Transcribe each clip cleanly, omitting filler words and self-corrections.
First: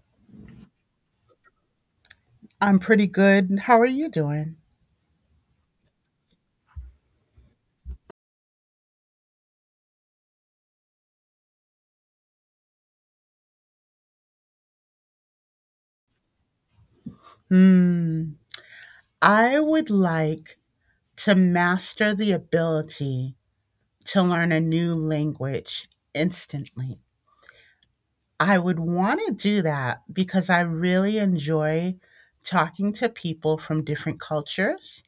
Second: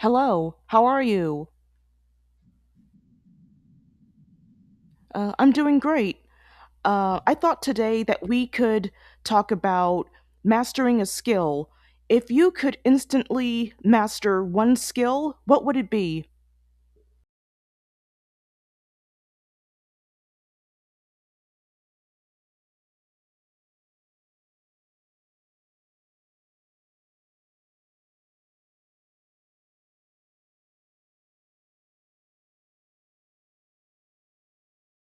Hello, how are you? I'm pretty good. How are you doing? I'm doing great. I thought today that we could talk about mastering a skill. If you could instantly master one skill, what would it be? Hmm. I would like to master the ability to learn a new language instantly. I would want to do that because I really enjoy talking to people from different cultures.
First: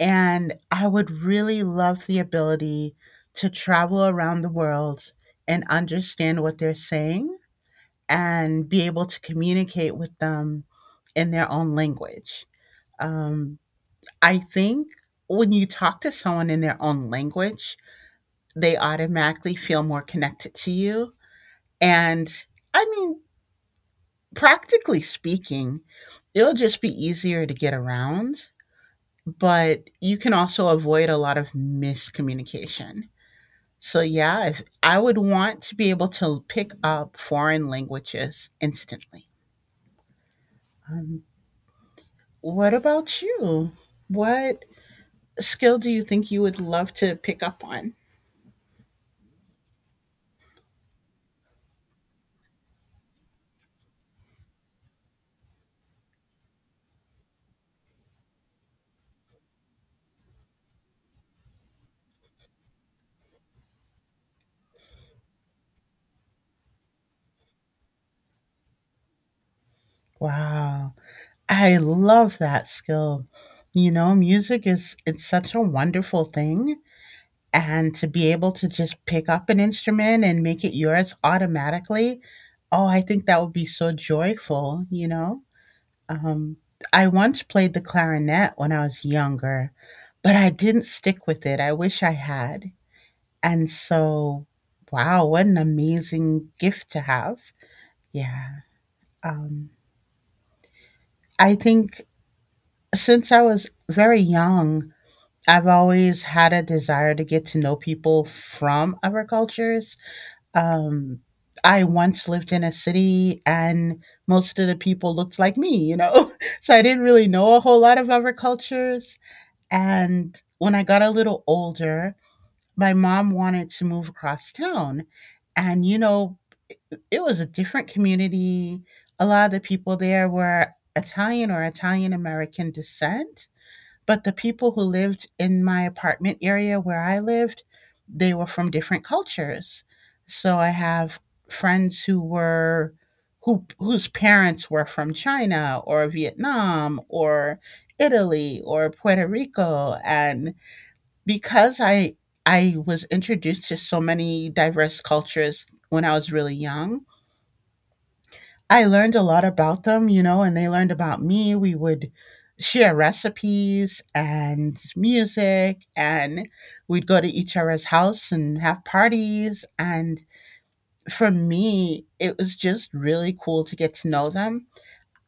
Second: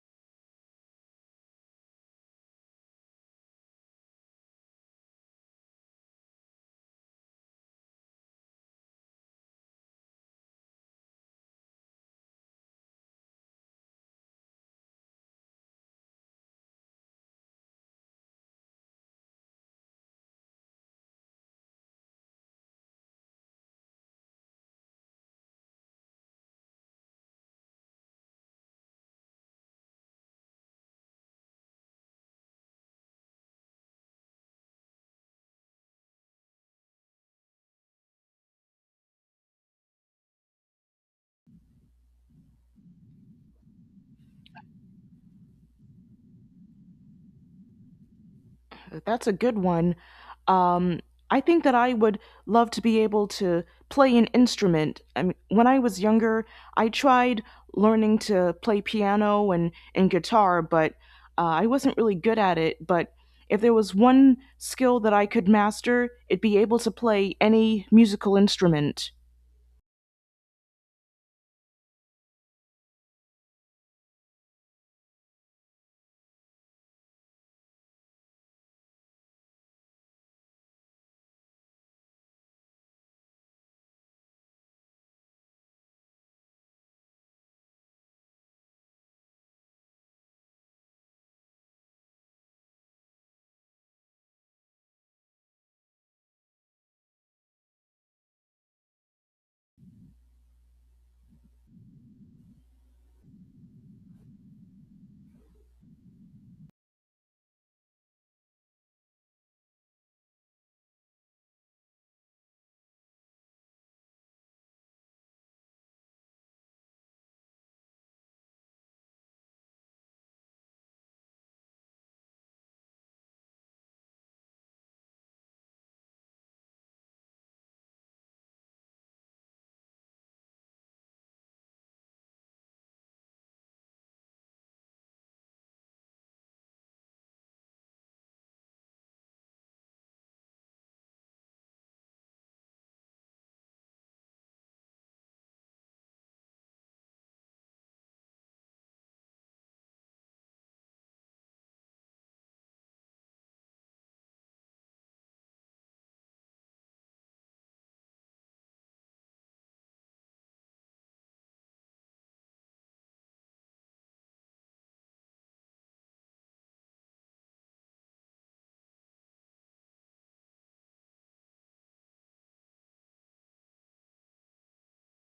And I would really love the ability to travel around the world and understand what they're saying and be able to communicate with them in their own language. Um, I think when you talk to someone in their own language, they automatically feel more connected to you. And I mean, practically speaking, it'll just be easier to get around, but you can also avoid a lot of miscommunication. So, yeah, if, I would want to be able to pick up foreign languages instantly. Um, what about you? What skill do you think you would love to pick up on? That's a good one. Um, I think that I would love to be able to play an instrument. I mean, when I was younger, I tried learning to play piano and guitar, but I wasn't really good at it. But if there was one skill that I could master, it'd be able to play any musical instrument. Wow. I love that skill. You know, music is it's such a wonderful thing, and to be able to just pick up an instrument and make it yours automatically, oh, I think that would be so joyful, you know? Um I once played the clarinet when I was younger, but I didn't stick with it. I wish I had. And so, wow, what an amazing gift to have. Yeah. Um I think since I was very young, I've always had a desire to get to know people from other cultures. Um, I once lived in a city and most of the people looked like me, you know? So I didn't really know a whole lot of other cultures. And when I got a little older, my mom wanted to move across town. And, you know, it was a different community. A lot of the people there were Italian or Italian American descent, but the people who lived in my apartment area where I lived, they were from different cultures. So I have friends whose parents were from China or Vietnam or Italy or Puerto Rico, and because I was introduced to so many diverse cultures when I was really young, I learned a lot about them, you know, and they learned about me. We would share recipes and music, and we'd go to each other's house and have parties. And for me, it was just really cool to get to know them.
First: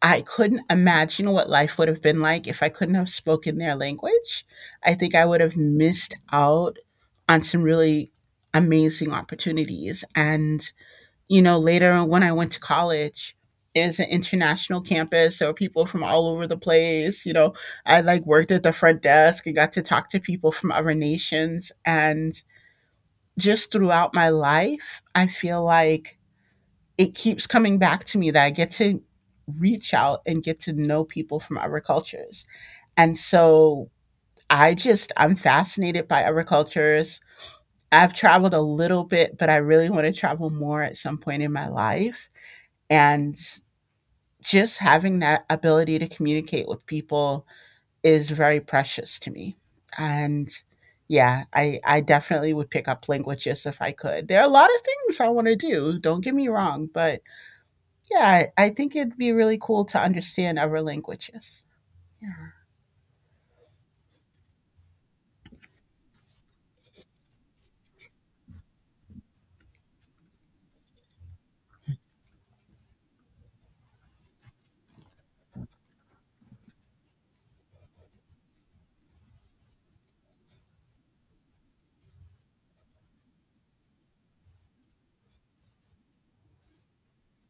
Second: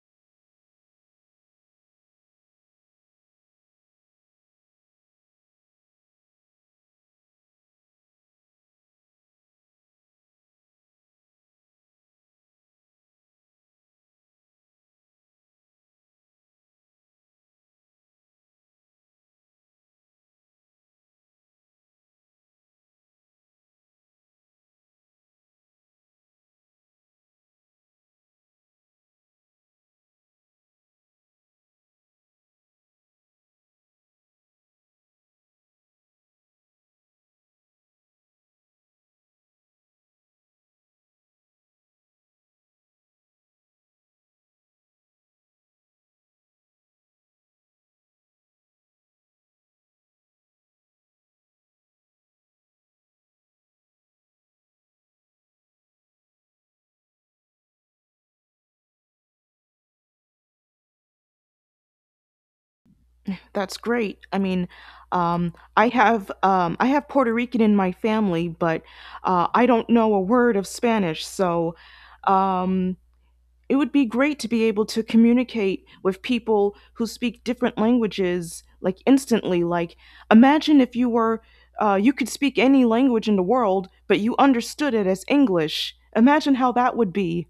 I couldn't imagine what life would have been like if I couldn't have spoken their language. I think I would have missed out on some really amazing opportunities. And you know, later on when I went to college, there's an international campus, so people from all over the place. You know, I like worked at the front desk and got to talk to people from other nations. And just throughout my life, I feel like it keeps coming back to me that I get to reach out and get to know people from other cultures. And so I'm fascinated by other cultures. I've traveled a little bit, but I really want to travel more at some point in my life. And just having that ability to communicate with people is very precious to me. And yeah, I definitely would pick up languages if I could. There are a lot of things I want to do, don't get me wrong, but yeah, I think it'd be really cool to understand other languages. Yeah. That's great. I mean, I have Puerto Rican in my family, but I don't know a word of Spanish, so. Um, it would be great to be able to communicate with people who speak different languages, like instantly. Like imagine if you were, you could speak any language in the world but you understood it as English. Imagine how that would be.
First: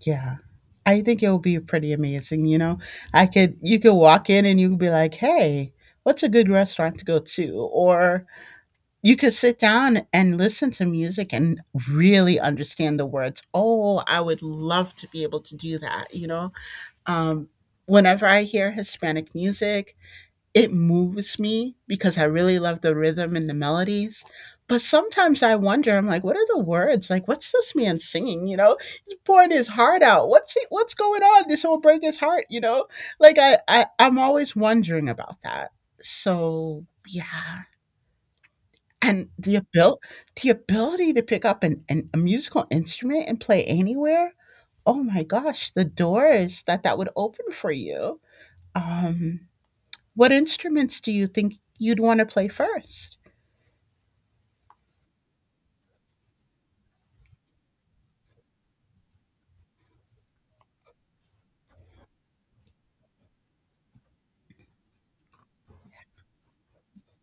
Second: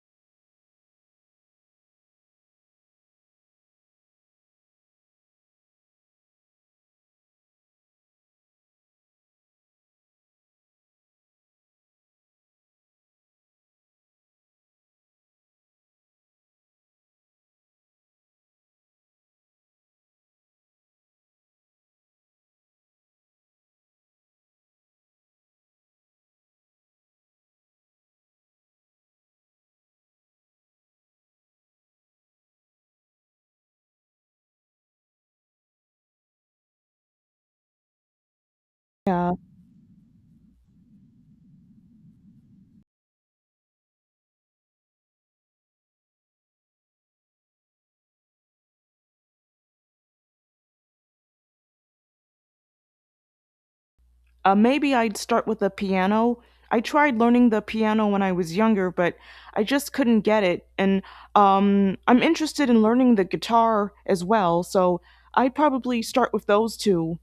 Yeah. I think it would be pretty amazing, you know. I could you could walk in and you could be like, "Hey, what's a good restaurant to go to?" Or you could sit down and listen to music and really understand the words. Oh, I would love to be able to do that. You know, um, whenever I hear Hispanic music, it moves me because I really love the rhythm and the melodies. But sometimes I wonder, I'm like, what are the words? Like, what's this man singing? You know, he's pouring his heart out. What's going on? This will break his heart. You know, like I'm always wondering about that. So yeah, and Yeah, the ability to pick up an a musical instrument and play anywhere, oh my gosh, the doors that would open for you. Um, what instruments do you think you'd wanna play first? Maybe I'd start with the piano. I tried learning the piano when I was younger, but I just couldn't get it. And I'm interested in learning the guitar as well, so I'd probably start with those two.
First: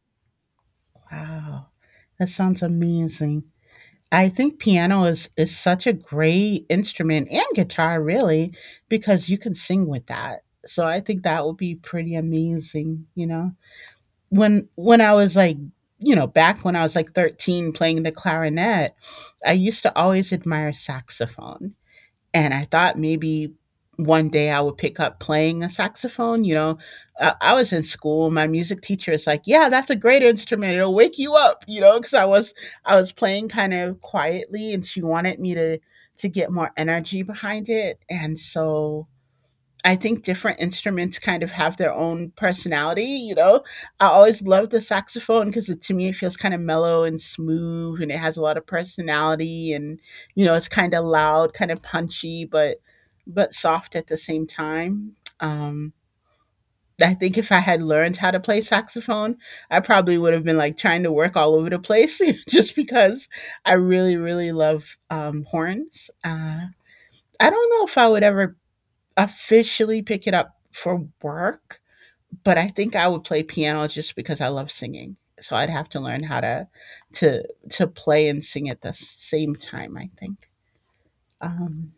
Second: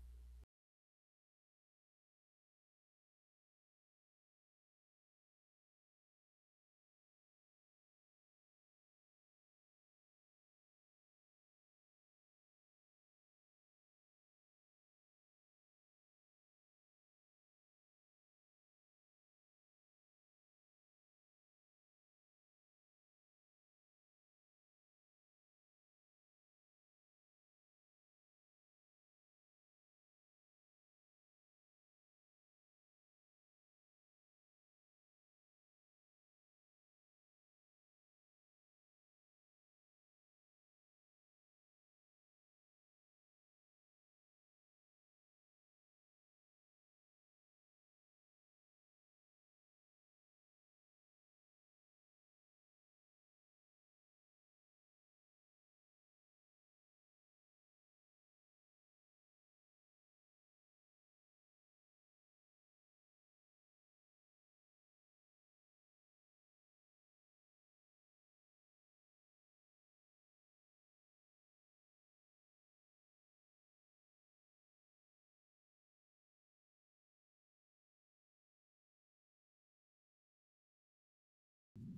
Wow, that sounds amazing. I think piano is such a great instrument, and guitar really, because you can sing with that. So I think that would be pretty amazing, you know? When I was like, you know, back when I was like 13 playing the clarinet, I used to always admire saxophone. And I thought maybe one day I would pick up playing a saxophone. You know, I was in school. My music teacher is like, "Yeah, that's a great instrument. It'll wake you up." You know, because I was playing kind of quietly, and she wanted me to get more energy behind it. And so I think different instruments kind of have their own personality, you know. I always love the saxophone because to me it feels kind of mellow and smooth, and it has a lot of personality, and you know, it's kind of loud, kind of punchy, but soft at the same time. I think if I had learned how to play saxophone, I probably would have been like trying to work all over the place just because I really, really love horns. I don't know if I would ever officially pick it up for work, but I think I would play piano just because I love singing. So I'd have to learn how to to play and sing at the same time. I think. Um,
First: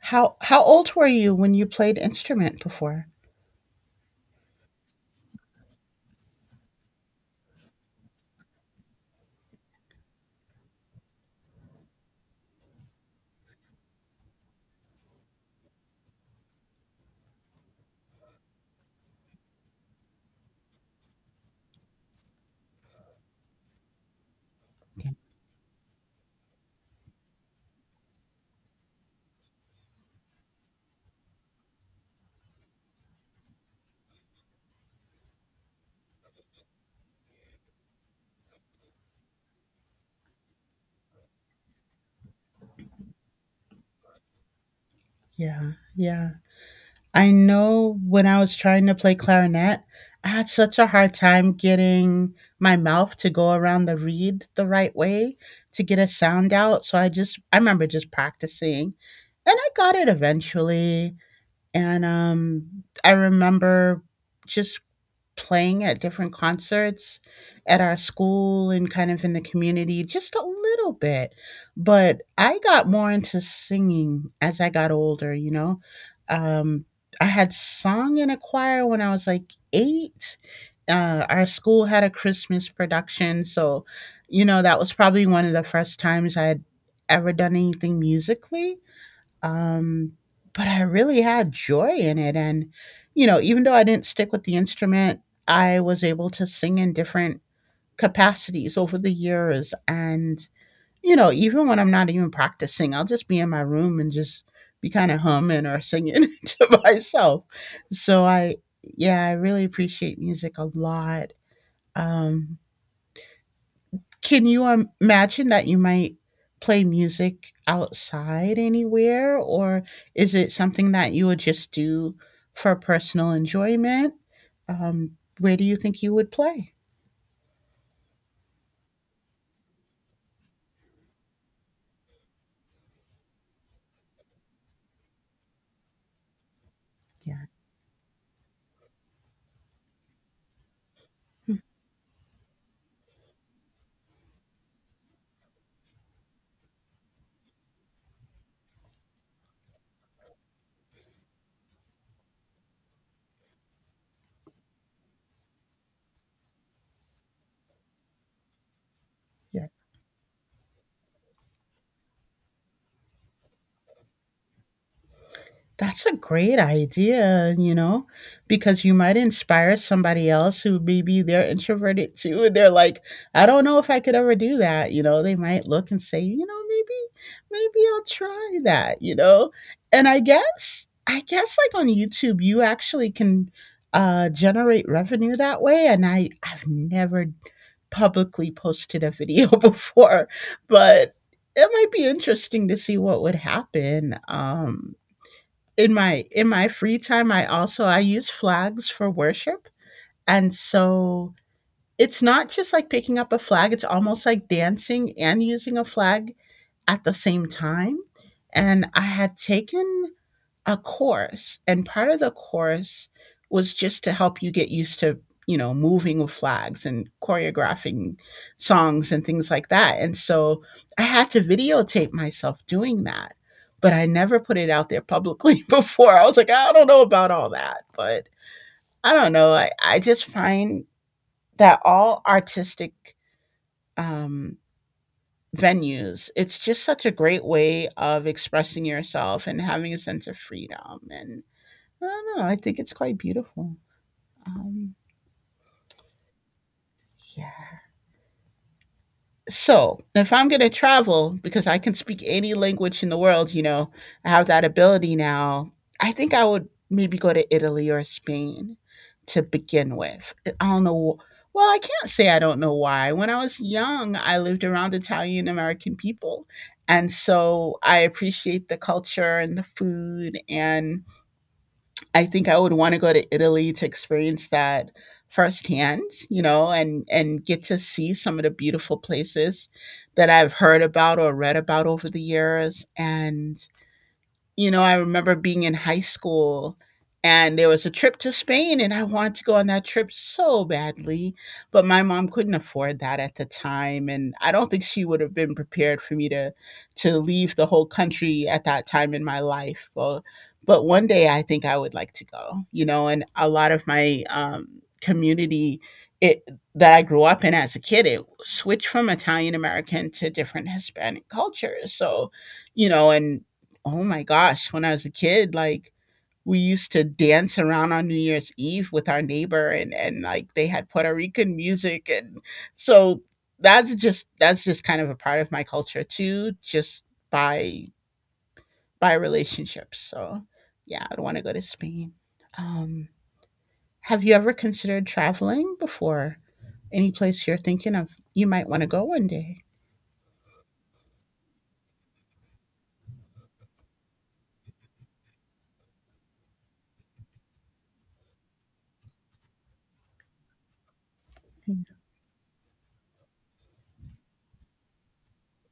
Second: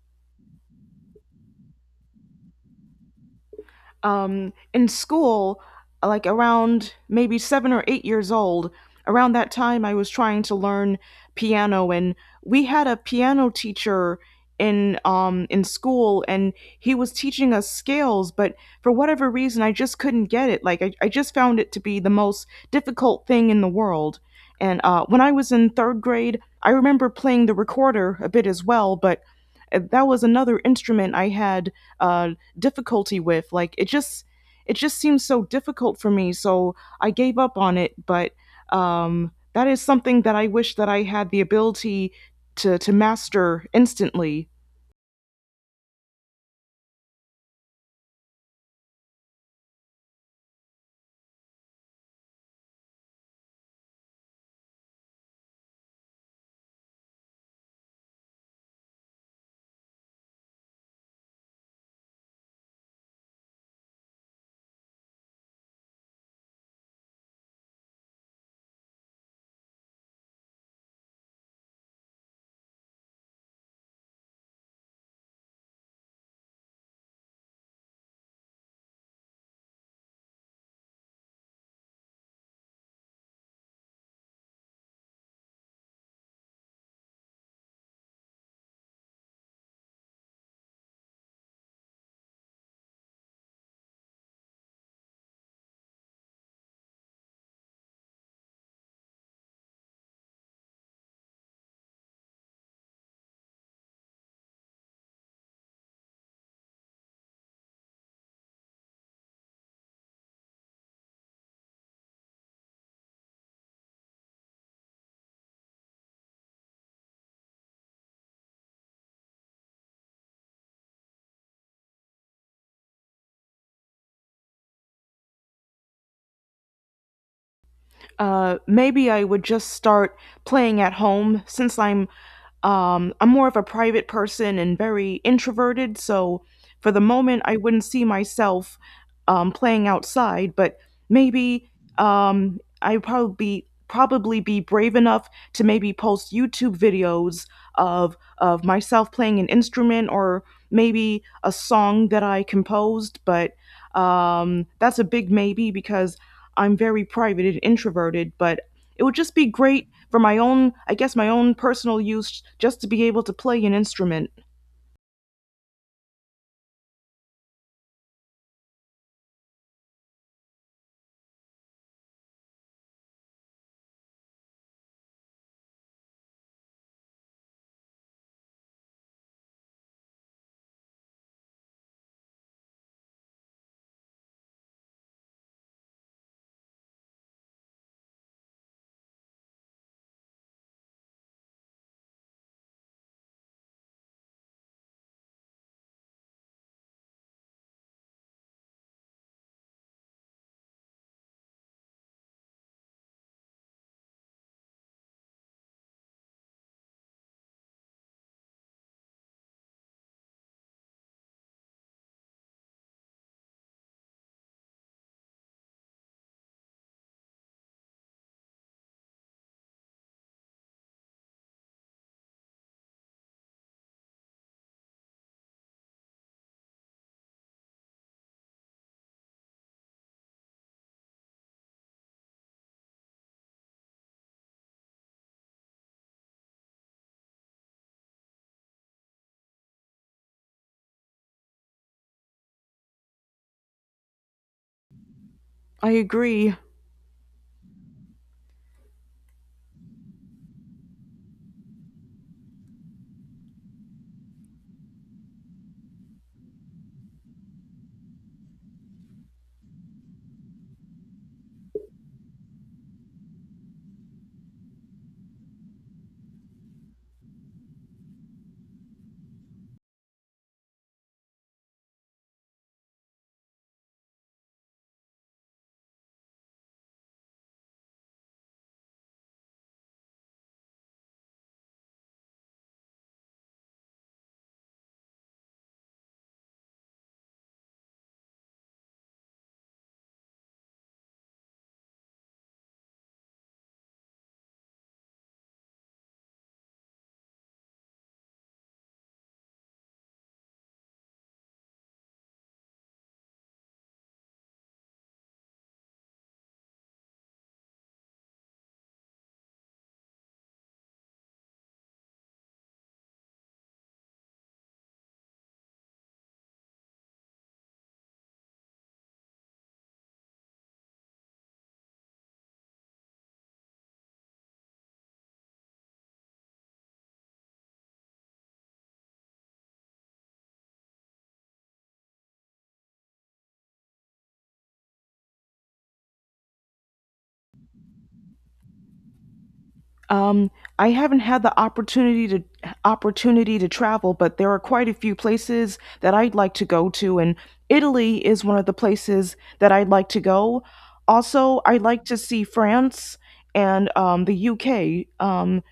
how old were you when you played instrument before? In school, like around maybe 7 or 8 years old, around that time, I was trying to learn piano, and we had a piano teacher in school, and he was teaching us scales. But for whatever reason, I just couldn't get it. Like I just found it to be the most difficult thing in the world. And when I was in third grade, I remember playing the recorder a bit as well. But that was another instrument I had uh, difficulty with. Like it just seems so difficult for me. So I gave up on it. But that is something that I wish that I had the ability to master instantly. Yeah, yeah. I know when I was trying to play clarinet, I had such a hard time getting my mouth to go around the reed the right way to get a sound out. So I remember just practicing, and I got it eventually. And I remember just playing at different concerts at our school and kind of in the community just a little bit. But I got more into singing as I got older, you know. Um, I had sung in a choir when I was like eight. Our school had a Christmas production. So, you know, that was probably one of the first times I had ever done anything musically, um, but I really had joy in it. And, you know, even though I didn't stick with the instrument, I was able to sing in different capacities over the years. And, you know, even when I'm not even practicing, I'll just be in my room and just be kind of humming or singing to myself. So yeah, I really appreciate music a lot. Um, can you imagine that you might play music outside anywhere, or is it something that you would just do for personal enjoyment? Where do you think you would play? Maybe I would just start playing at home, since I'm, I'm more of a private person and very introverted. So for the moment, Yeah, I wouldn't see myself, playing outside. But maybe, I probably be brave enough to maybe post YouTube videos of myself playing an instrument, or maybe a song that I composed. But that's a big maybe, because I'm very private and introverted. But it would just be yeah. great for my own, I guess, my own personal use, just to be able to play an instrument. That's a great idea, you know, because you might inspire somebody else who maybe they're introverted too. And they're like, I don't know if I could ever do that. You know, they might look and say, you know, maybe I'll try that, you know? And I guess like on YouTube, you actually can generate revenue that way. And I've never publicly posted a video before, but it might be interesting to see what would happen. In my free time, I also I use flags for worship, and so it's not just like picking up a flag. It's almost like dancing and using a flag at the same time. And I had taken a course, and part of the course was just to help you get used to, you know, moving with flags and choreographing songs and things like that. And so I had to videotape myself doing that, but I never put it out there publicly before. I was like, I don't know about all that, but I don't know. I just find that all artistic um, venues, it's just such a great way of expressing yourself and having a sense of freedom, and I don't know. I think it's quite beautiful. Um, I agree. yeah. So if I'm going to travel, because I can speak any language in the world, you know, I have that ability now. I think I would maybe go to Italy or Spain to begin with. I don't know. Well, I can't say I don't know why. When I was young, I lived around Italian American people. And so I appreciate the culture and the food, and I think I would want to go to Italy to experience that firsthand, and get to see some of the beautiful places that I've heard about or read about over the years. And I remember being in high school, and there was a trip to Spain and I wanted to go on that trip so badly, but my mom couldn't afford that at the time, and I don't think she would have been prepared for me to leave the whole country at that time in my life. Well, but one day I think I would like to go, and a lot of my community it that I grew up in as a kid, it switched from Italian American to different Hispanic cultures. So, and oh my gosh, when I was a kid, like we used to dance around on New Year's Eve with our neighbor, and like they had Puerto Rican music. And so that's just kind of a part of my culture too, just by by relationships. So yeah, I'd want to go to Spain. Um have you ever considered traveling before? Any place you're thinking of you might want to go one day? Um, I haven't had the opportunity to travel, but there are quite a few places that I'd like to go to, and Italy is one of the places that I'd like to go. Also, I'd like to see France and, the UK.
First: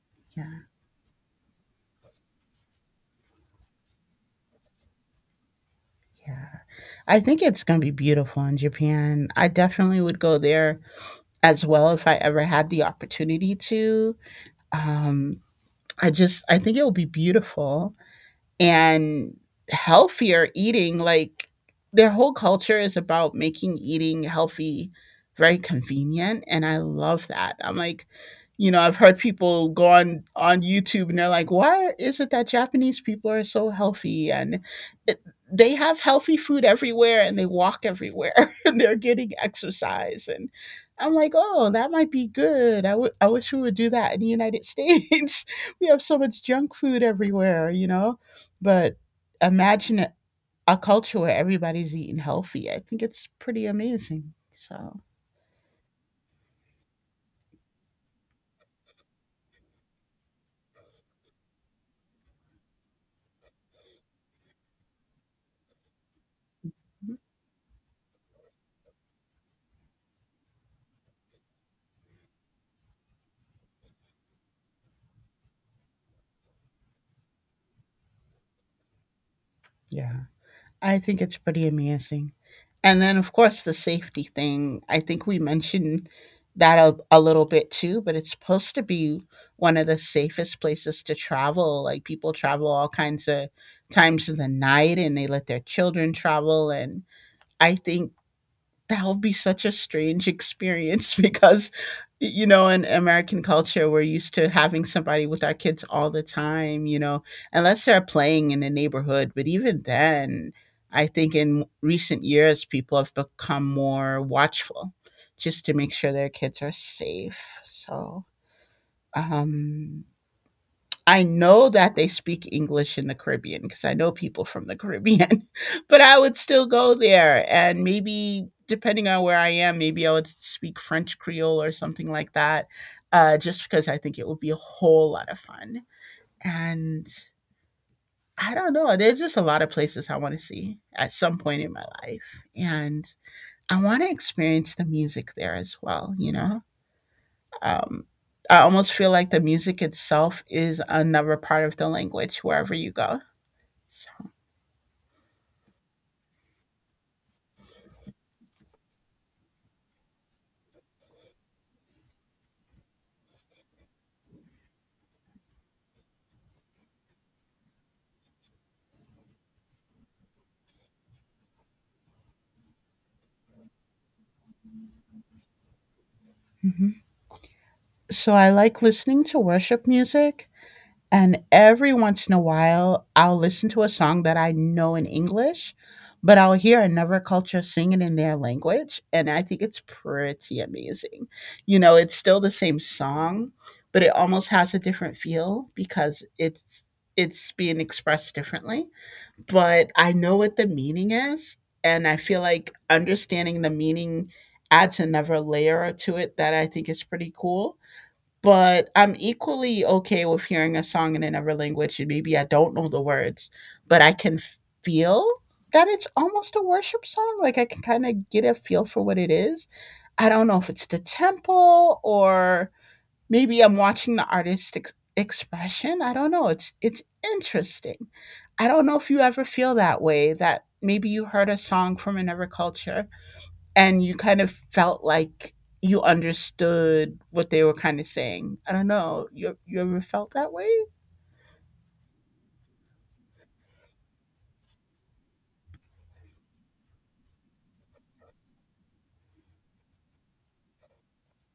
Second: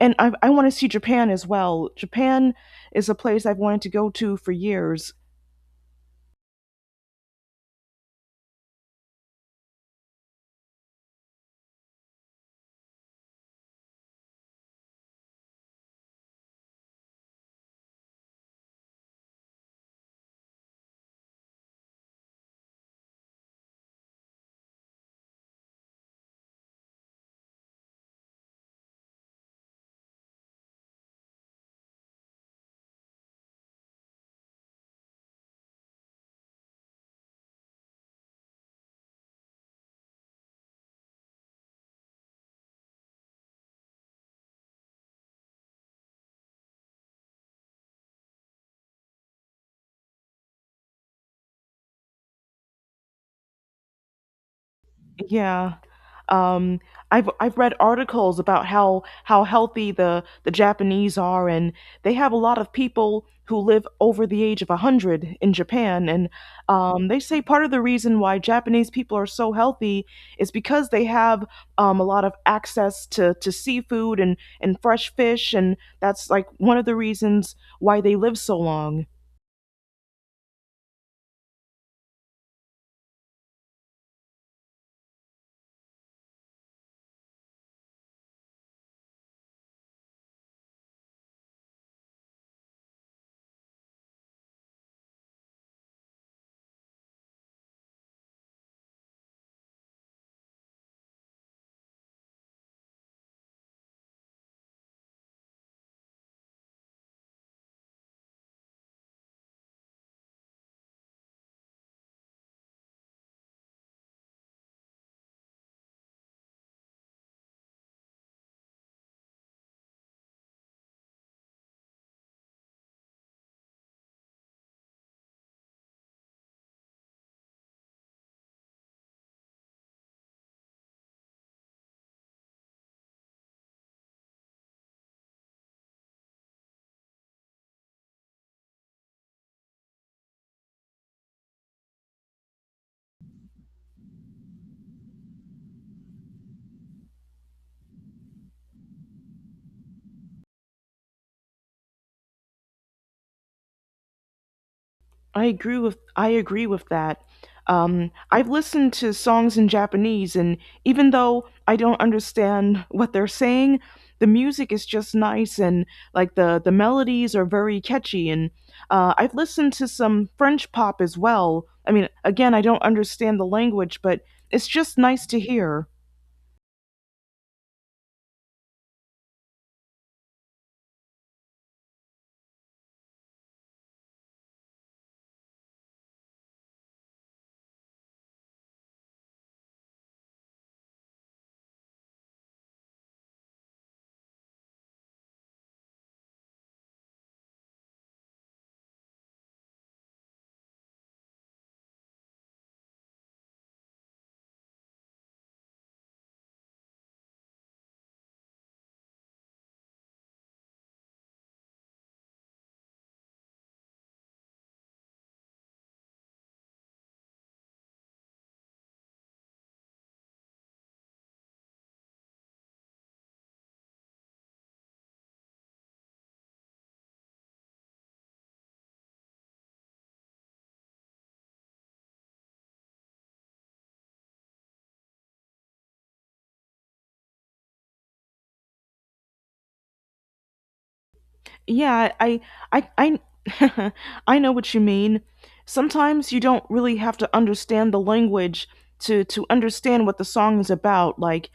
And I Yeah, want to see Japan as well. Japan is a place I've wanted to go to for years. yeah. I think it's going to be beautiful in Japan. I definitely would go there as well if I ever had the opportunity to. Um, I think it would be beautiful, and healthier eating. Like their whole culture is about making eating healthy very convenient. And I love that. I'm like, I've heard people go on YouTube and they're like, why is it that Japanese people are so healthy? And it, they have healthy food everywhere and they walk everywhere and they're getting exercise. And I'm like, oh, that might be good. I wish we would do that in the United States. We have so much junk food everywhere, you know? But imagine a culture where everybody's eating healthy. I think it's pretty amazing. So, Yeah. Um, I've read articles about how healthy the Japanese are, and they have a lot of people who live over the age of 100 in Japan. And they say part of the reason why Japanese people are so healthy is because they have, a lot of access to seafood and fresh fish, and that's like one of the reasons why they live so long. yeah, I think it's pretty amazing. And then, of course, the safety thing. I think we mentioned that a little bit too, but it's supposed to be one of the safest places to travel. Like people travel all kinds of times of the night and they let their children travel. And I think that will be such a strange experience because you know in American culture we're used to having somebody with our kids all the time, you know, unless they're playing in the neighborhood. But even then, I think in recent years people have become more watchful just to make sure their kids are safe. So um I know that they speak English in the Caribbean because I know people from the Caribbean, but I would still go there and maybe depending on where I am, maybe I would speak French Creole or something like that, just because I think it would be a whole lot of fun. And I don't know, there's just a lot of places I want to see at some point in my life, and I want to experience the music there as well. You know, um, I almost feel like the music itself is another part of the language wherever you go. So, I agree with that. I've listened to songs in Japanese, and even though I don't understand what they're saying, the music is just nice, and like the melodies are very catchy. And I've listened to some French pop as well. I mean, again, I don't understand the language, but it's just nice to hear. mhm. So I like listening to worship music, and every once in a while, I'll listen to a song that I know in English, but I'll hear another culture sing it in their language, and I think it's pretty amazing. You know, it's still the same song, but it almost has a different feel because it's being expressed differently. But I know what the meaning is. And I feel like understanding the meaning adds another layer to it that I think is pretty cool. But I'm equally okay with hearing a song in another language, and maybe I don't know the words, but I can feel that it's almost a worship song. Like I can kind of get a feel for what it is. I don't know if it's the temple, or maybe I'm watching the artist expression. I don't know. It's interesting. I don't know if you ever feel that way, that maybe you heard a song from another culture and you kind of felt like you understood what they were kind of saying. I don't know. You ever felt that way? Yeah, I I I know what you mean. Sometimes you don't really have to understand the language to understand what the song is about. Like,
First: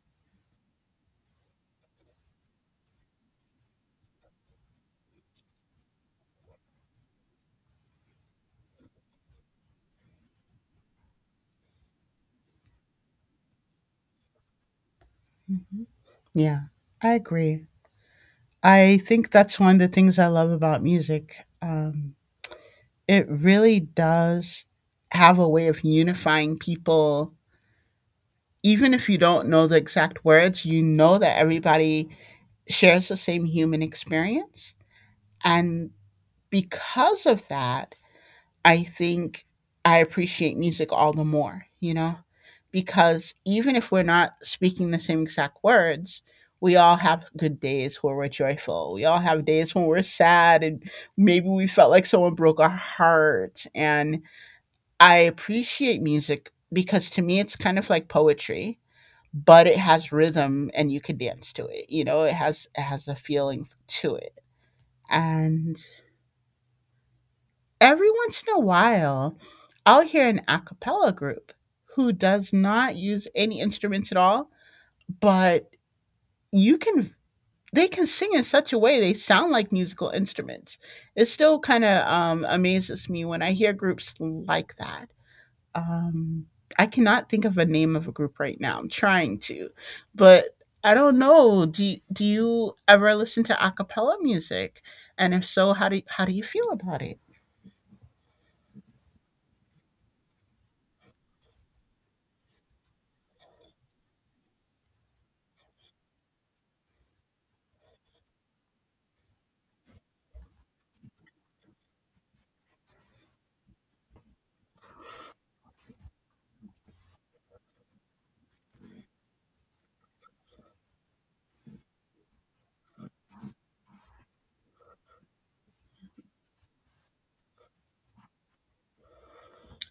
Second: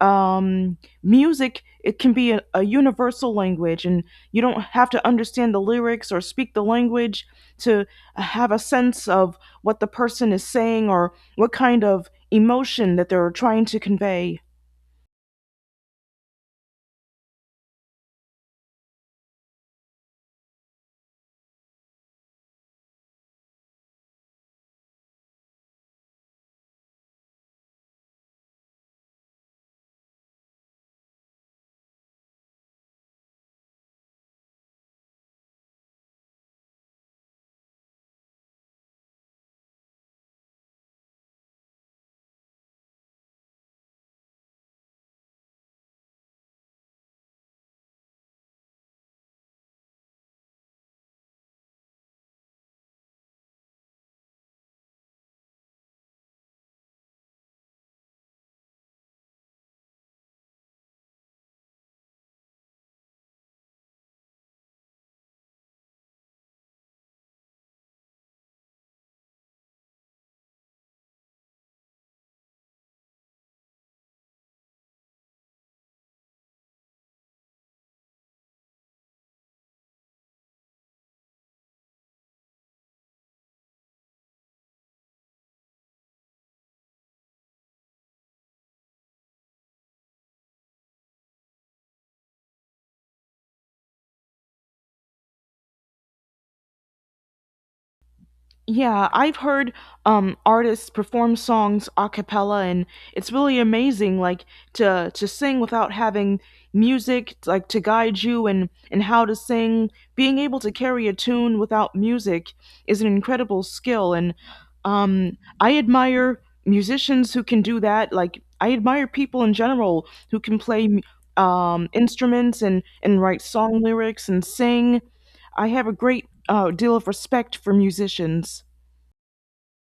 um music, it can be a universal language, and you don't have to understand the lyrics or speak the language to have a sense of what the person is saying, or what kind of emotion that they're trying to convey. Hmm. Yeah, I agree. I think that's one of the things I love about music. It really does have a way of unifying people. Even if you don't know the exact words, you know that everybody shares the same human experience. And because of that, I think I appreciate music all the more, you know, because even if we're not speaking the same exact words, we all have good days where we're joyful. We all have days when we're sad and maybe we felt like someone broke our heart. And I appreciate music because to me, it's kind of like poetry, but it has rhythm and you can dance to it. You know, it has a feeling to it. And every once in a while, I'll hear an a cappella group who does not use any instruments at all, but you can they can sing in such a way they sound like musical instruments. It still kind of amazes me when I hear groups like that. um I cannot think of a name of a group right now. I'm trying to, but I don't know. Do you ever listen to a cappella music? And if so, how do you feel about it? Yeah, I've heard artists perform songs a cappella, and it's really amazing. Like to sing without having music, like to guide you and how to sing. Being able to carry a tune without music is an incredible skill. And I admire musicians who can do that. Like I admire people in general who can play instruments and write song lyrics and sing. I have a great deal of respect for musicians.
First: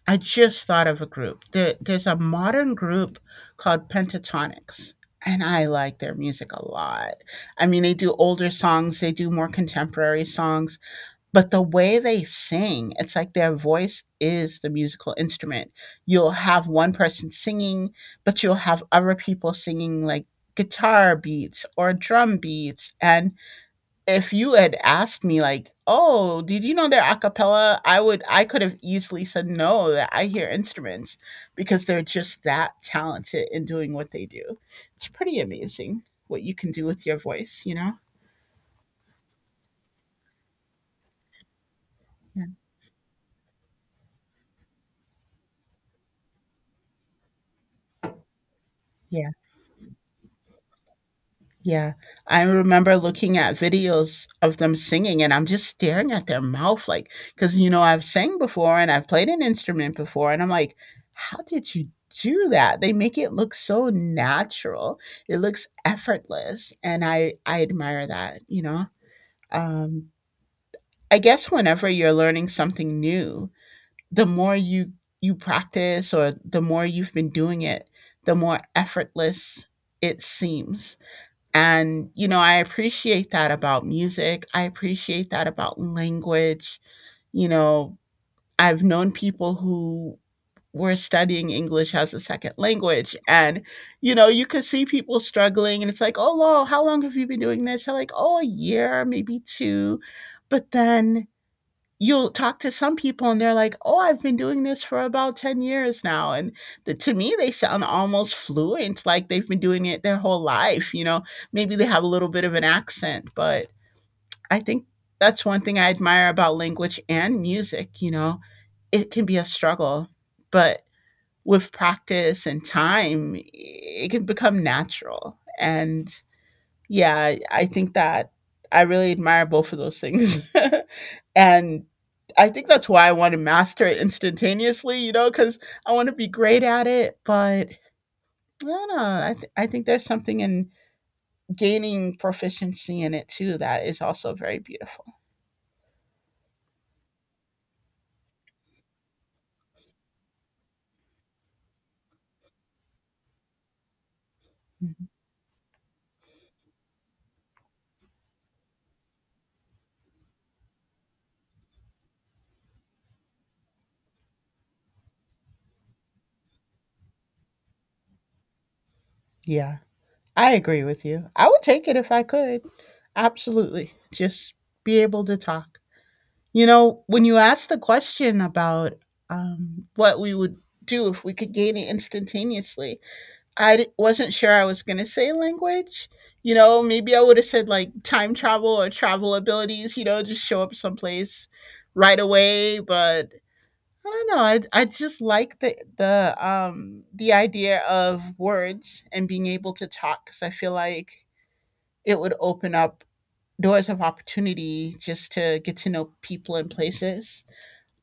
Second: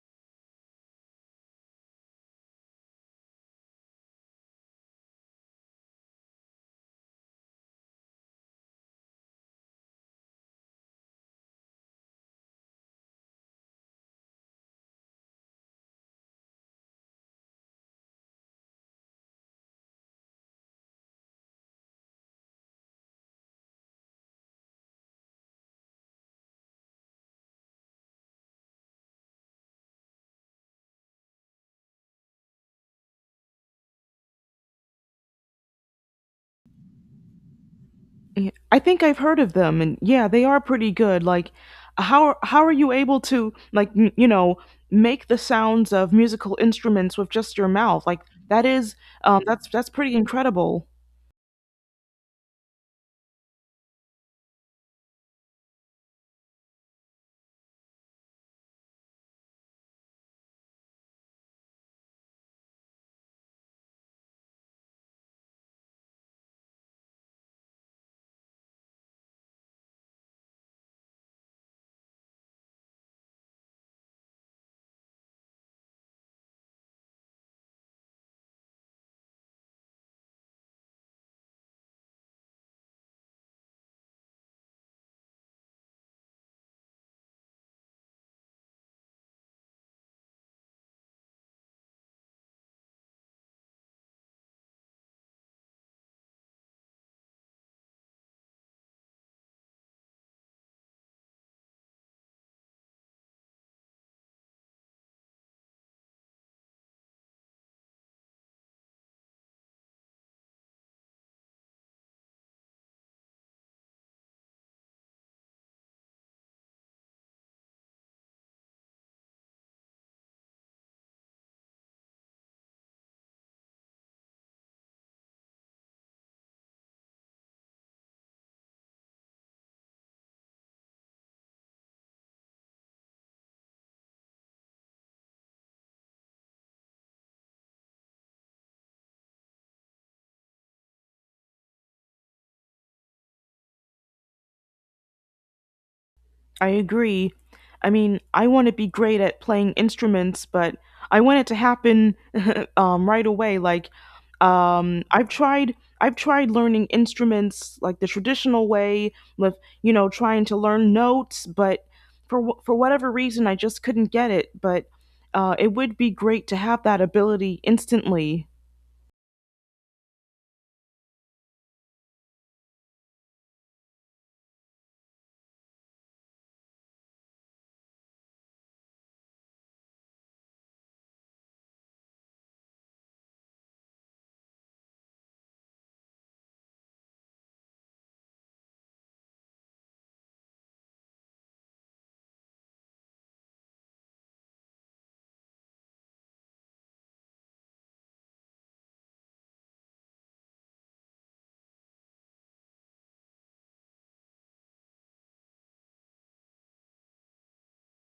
I just thought of a group. There's a modern group called Pentatonics, and I like their music a lot. I mean, they do older songs, they do more contemporary songs, but the way they sing, it's like their voice is the musical instrument. You'll have one person singing, but you'll have other people singing like guitar beats or drum beats. And if you had asked me like, "Oh, did you know they're a cappella?" I could have easily said no, that I hear instruments because they're just that talented in doing what they do. It's pretty amazing what you can do with your voice, you know? Yeah, I think I've heard of them, and yeah, they are pretty good. Like, how are you able to like you know, make the sounds of musical instruments with just your mouth? Like that is, Yeah. That's pretty incredible. Yeah. I remember looking at videos of them singing, and I'm just staring at their mouth, like, because you know, I've sang before and I've played an instrument before, and I'm like, "How did you do that?" They make it look so natural. It looks effortless, and I admire that, you know? Um, I guess whenever you're learning something new, the more you practice or the more you've been doing it, the more effortless it seems. And, you know, I appreciate that about music. I appreciate that about language. You know, I've known people who were studying English as a second language. And, you know, you could see people struggling and it's like, oh, lol, how long have you been doing this? They're like, oh, a year, maybe two. But then you'll talk to some people and they're like, "Oh, I've been doing this for about 10 years now." And the, to me, they sound almost fluent, like they've been doing it their whole life, you know. Maybe they have a little bit of an accent, but I think that's one thing I admire about language and music, you know. It can be a struggle, but with practice and time, it can become natural. And yeah, I think that I really admire both of those things. And I think that's why I want to master it instantaneously, you know, because I want to be great at it. But I don't know. I think there's something in gaining proficiency in it too that is also very beautiful. I agree. I mean, I want to be great at playing instruments, but I want it to happen right away. Like, um, Mhm. I've tried, I've tried learning instruments like the traditional way, with, you know, trying to learn notes. But for whatever reason, I just couldn't get it. But it would be great to have that ability instantly. Yeah, I agree with you. I would take it if I could. Absolutely. Just be able to talk. You know, when you asked the question about what we would do if we could gain it instantaneously, wasn't sure I was going to say language. You know, maybe I would have said like time travel or travel abilities, you know, just show up someplace right away. But I don't know. I just like the idea of words and being able to talk because I feel like it would open up doors of opportunity just to get to know people and places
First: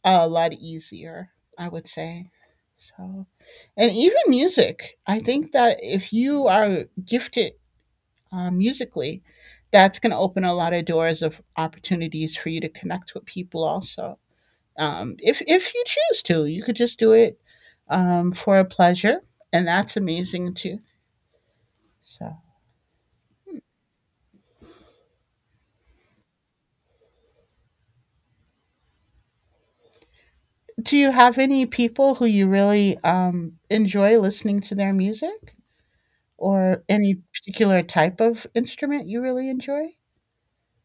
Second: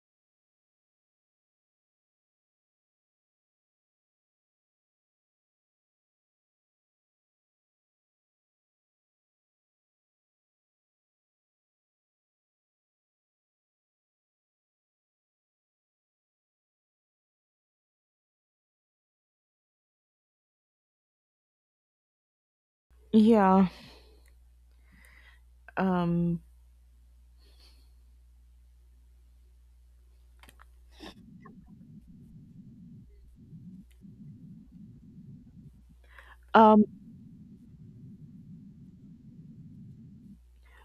a lot easier, I would say. So, and even music, I think that if you are gifted musically, that's going to open a lot of doors of opportunities for you to connect with people also. If you choose to, you could just do it for a pleasure, and that's amazing too. So, Yeah. Um, do you have any people who you really enjoy listening to their music, or um, any particular type of instrument you really enjoy?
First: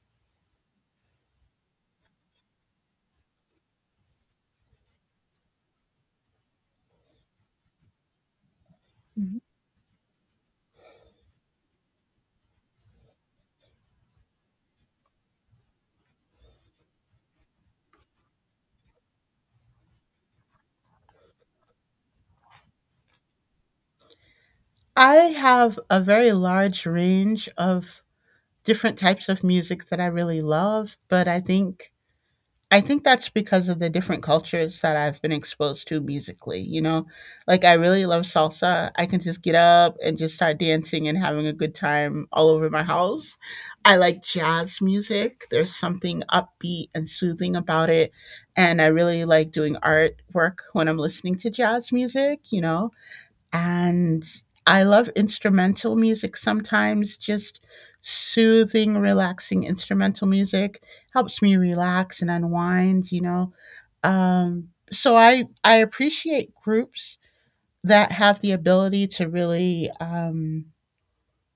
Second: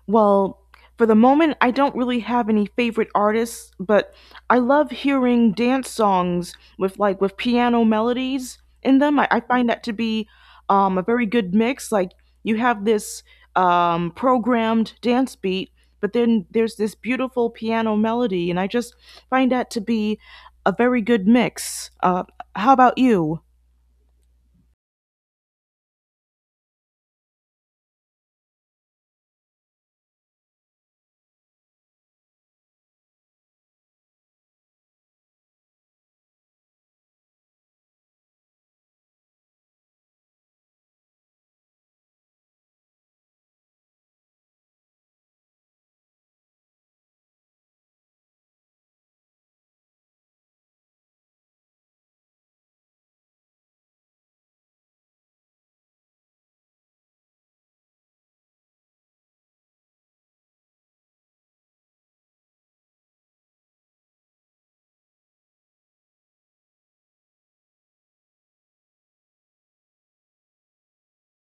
well, for the moment, I don't really have any favorite artists, but I love hearing dance songs with, with piano melodies in them. I, Mm-hmm. I find that to be, a very good mix. Like you have this, programmed dance beat, but then there's this beautiful piano melody, and I just find that to be a very good mix. How about you? I have a very large range of different types of music that I really love, but I think that's because of the different cultures that I've been exposed to musically, you know? Like I really love salsa. I can just get up and just start dancing and having a good time all over my house. I like jazz music. There's something upbeat and soothing about it, and I really like doing art work when I'm listening to jazz music, you know? And I love instrumental music sometimes, just soothing, relaxing instrumental music helps me relax and unwind, you know. So I appreciate groups that have the ability to really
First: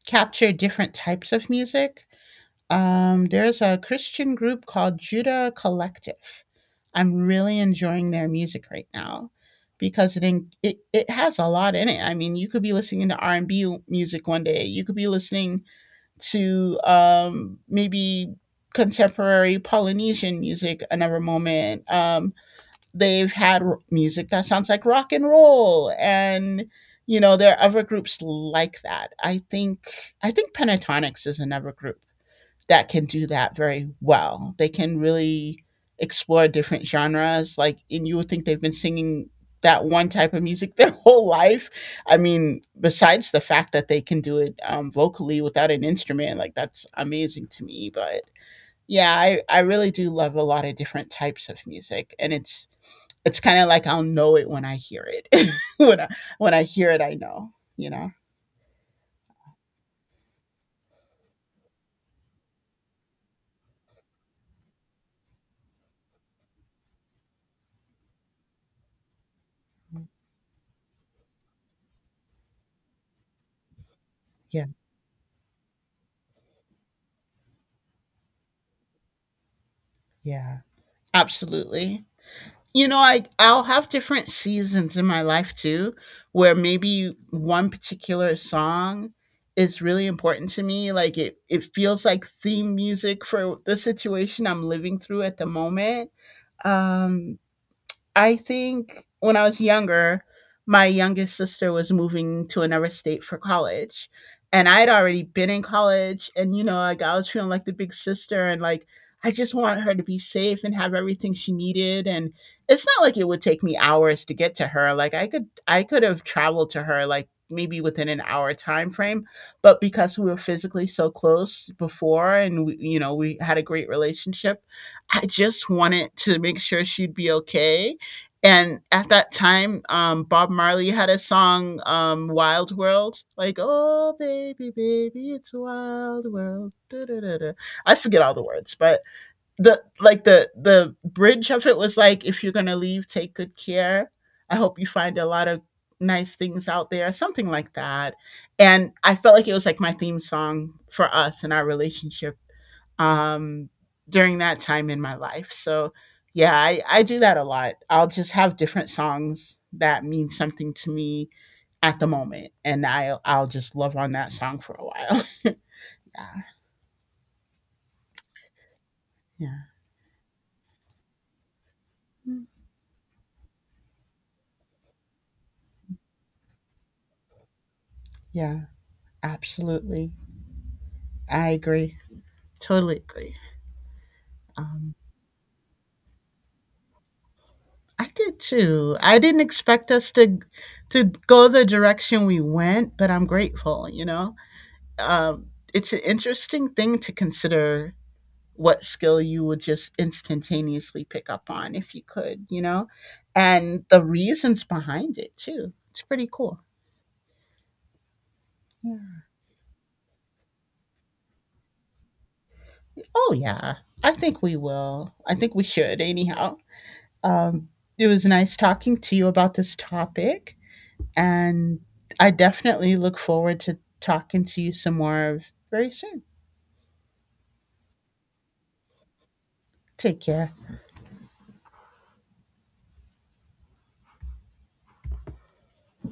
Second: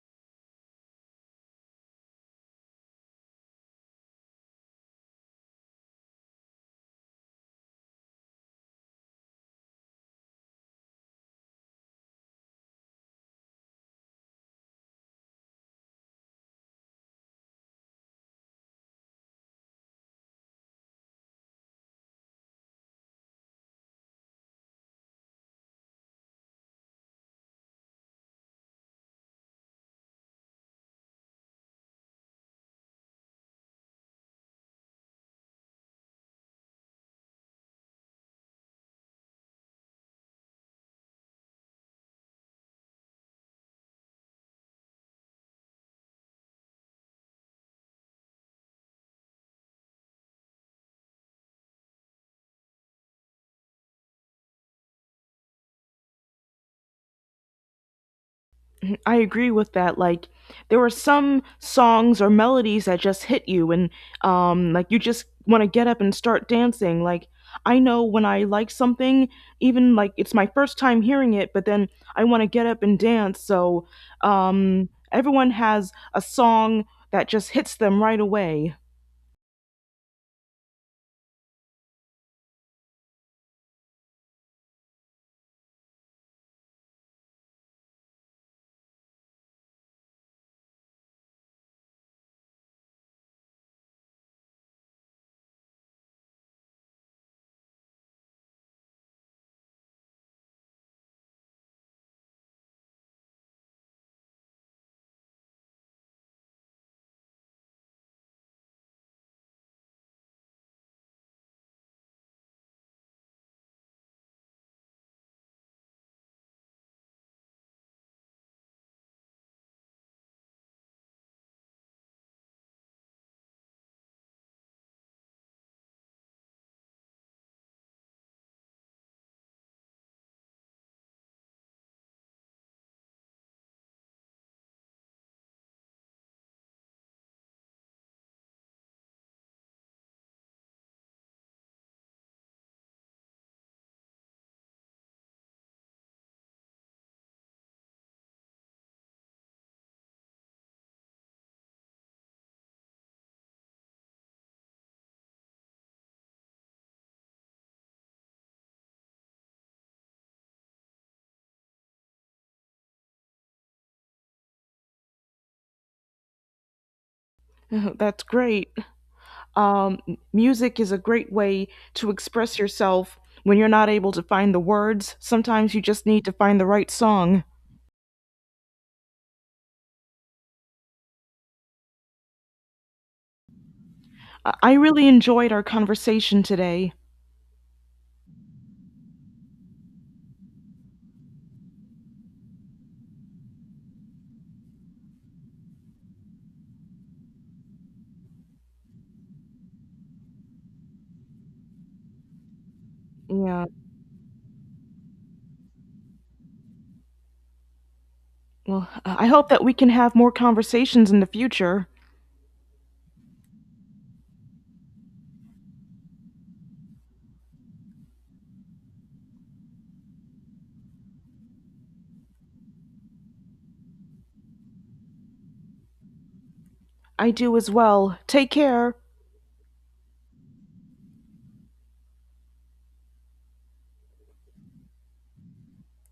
capture different types of music. There's a Christian group called Judah Collective. I'm really enjoying their music right now because it has a lot in it. I mean, you could be listening to R&B music one day. You could be listening to maybe contemporary Polynesian music another moment. They've had music that sounds like rock and roll, and you know there are other groups like that. I think Pentatonics is another group that can do that very well. They can really explore different genres. Like, and you would think they've been singing that one type of music their whole life. I mean, besides the fact that they can do it vocally without an instrument, like that's amazing to me. But yeah, I really do love a lot of different types of music, and it's kind of like I'll know it when I hear it. When I hear it, I know. You know. I agree with that. Like there were some songs or melodies that just hit you. And like you just want to get up and start dancing. Like I know when I like something, even like it's my first time hearing it, but then I want to get up and dance. So Yeah. Everyone has a song that just hits them right away. Yeah. Absolutely. You know, I'll have different seasons in my life too, where maybe one particular song is really important to me. Like it feels like theme music for the situation I'm living through at the moment. Um I think when I was younger, my youngest sister was moving to another state for college. And I had already been in college, and you know, like I was feeling like the big sister, and like I just wanted her to be safe and have everything she needed, and it's not like it would take me hours to get to her. Like I could have traveled to her like maybe within an hour time frame, but because we were physically so close before and we, you know, we had a great relationship, I just wanted to make sure she'd be okay. And at that time, Bob Marley had a song, "Wild World," like "Oh baby, baby, it's a wild world, duh, duh, duh, duh." I forget all the words, but the like the bridge of it was like, "If you're gonna leave, take good care. I hope you find a lot of nice things out there," something like that. And I felt like it was like my theme song for us and our relationship um, during that time in my life. So, yeah, I do that a lot. I'll just have different songs that mean something to me at the moment, and I'll just love on that song for a while. yeah, That's great. yeah, Um, music is a great way to Mm, express yourself when you're not able to find the words. Sometimes you just need to find the right song. yeah, absolutely. I agree. Totally agree. I Um, really enjoyed our conversation today. I did too. I didn't expect us to go the direction we went, but I'm grateful. You know, um, it's an interesting thing to consider what skill you would just instantaneously pick up on if you could, you know, Yeah, and the reasons behind it too. It's pretty cool. well, Yeah. I hope that we can have more conversations in the future. Oh, yeah. I think we will. I think we should, anyhow. Um, it was nice talking to you about this topic, and I definitely look forward to talking to you some more very soon. I do as well. Take care. Take care.